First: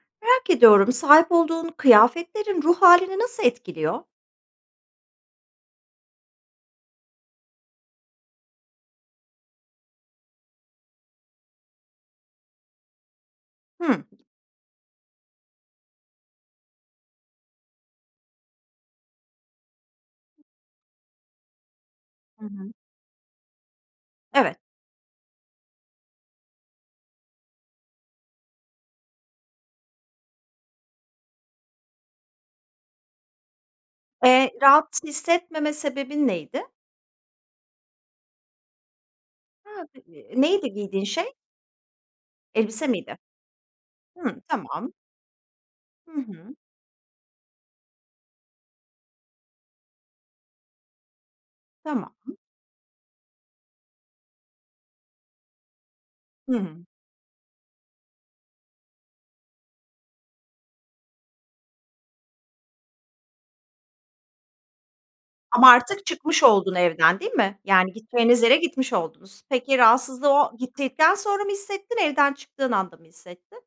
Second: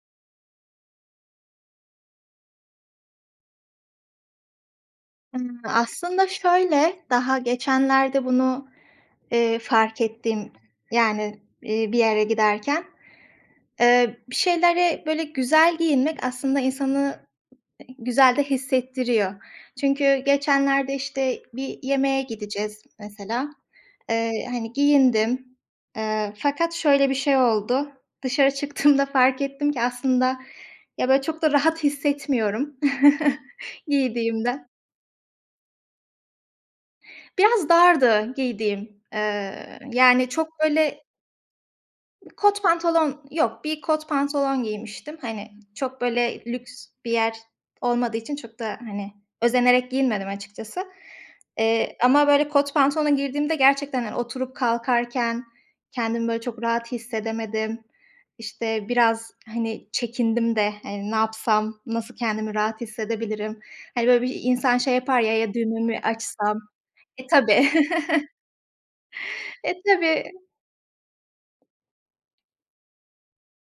Merak ediyorum, sahip olduğun kıyafetlerin, ruh hâlini nasıl etkiliyor? Imm, aslında şöyle; daha geçenlerde bunu, eee, fark ettim, yani, eee, bir yere giderken. Hımm. Eee, bir şeylere böyle güzel giyinmek aslında insanı, ı güzel de hissettiriyor. Çünkü geçenlerde işte bir yemeğe Hı hı. gideceğiz, mesela. Eee, Evet. hani, giyindim. Eee, fakat şöyle bir şey oldu. Dışarı çıktığımda fark ettim ki, aslında ya, böyle çok da rahat hissetmiyorum, Eee, giydiğimden. rahat hissetmeme sebebin neydi? Biraz dardı giydiğim. Eee Ha, [unintelligible] yani çok neydi böyle giydiğin şey? Kot Elbise miydi? pantolon yok, bir kot Hımm, pantolon tamam. giymiştim. Hani, çok Hı böyle hı. lüks bir yer olmadığı için, çok da hani, özenerek giyinmedim açıkçası. Eee, ama Tamam. böyle kot pantolona girdiğimde gerçekten, hani, oturup kalkarken kendimi böyle çok Hımm. rahat hissedemedim. İşte biraz hani çekindim de hani ne yapsam, nasıl kendimi rahat hissedebilirim? Hani, böyle bir insan şey yapar ya, ya, Ama düğme mi artık çıkmış açsam? oldun evden, E, değil mi? tabii. Yani, gideceğiniz yere gitmiş, oldunuz. Peki, E, rahatsızlığı tabii. o gittikten sonra mı hissettin? Evden çıktığın anda mı hissettin?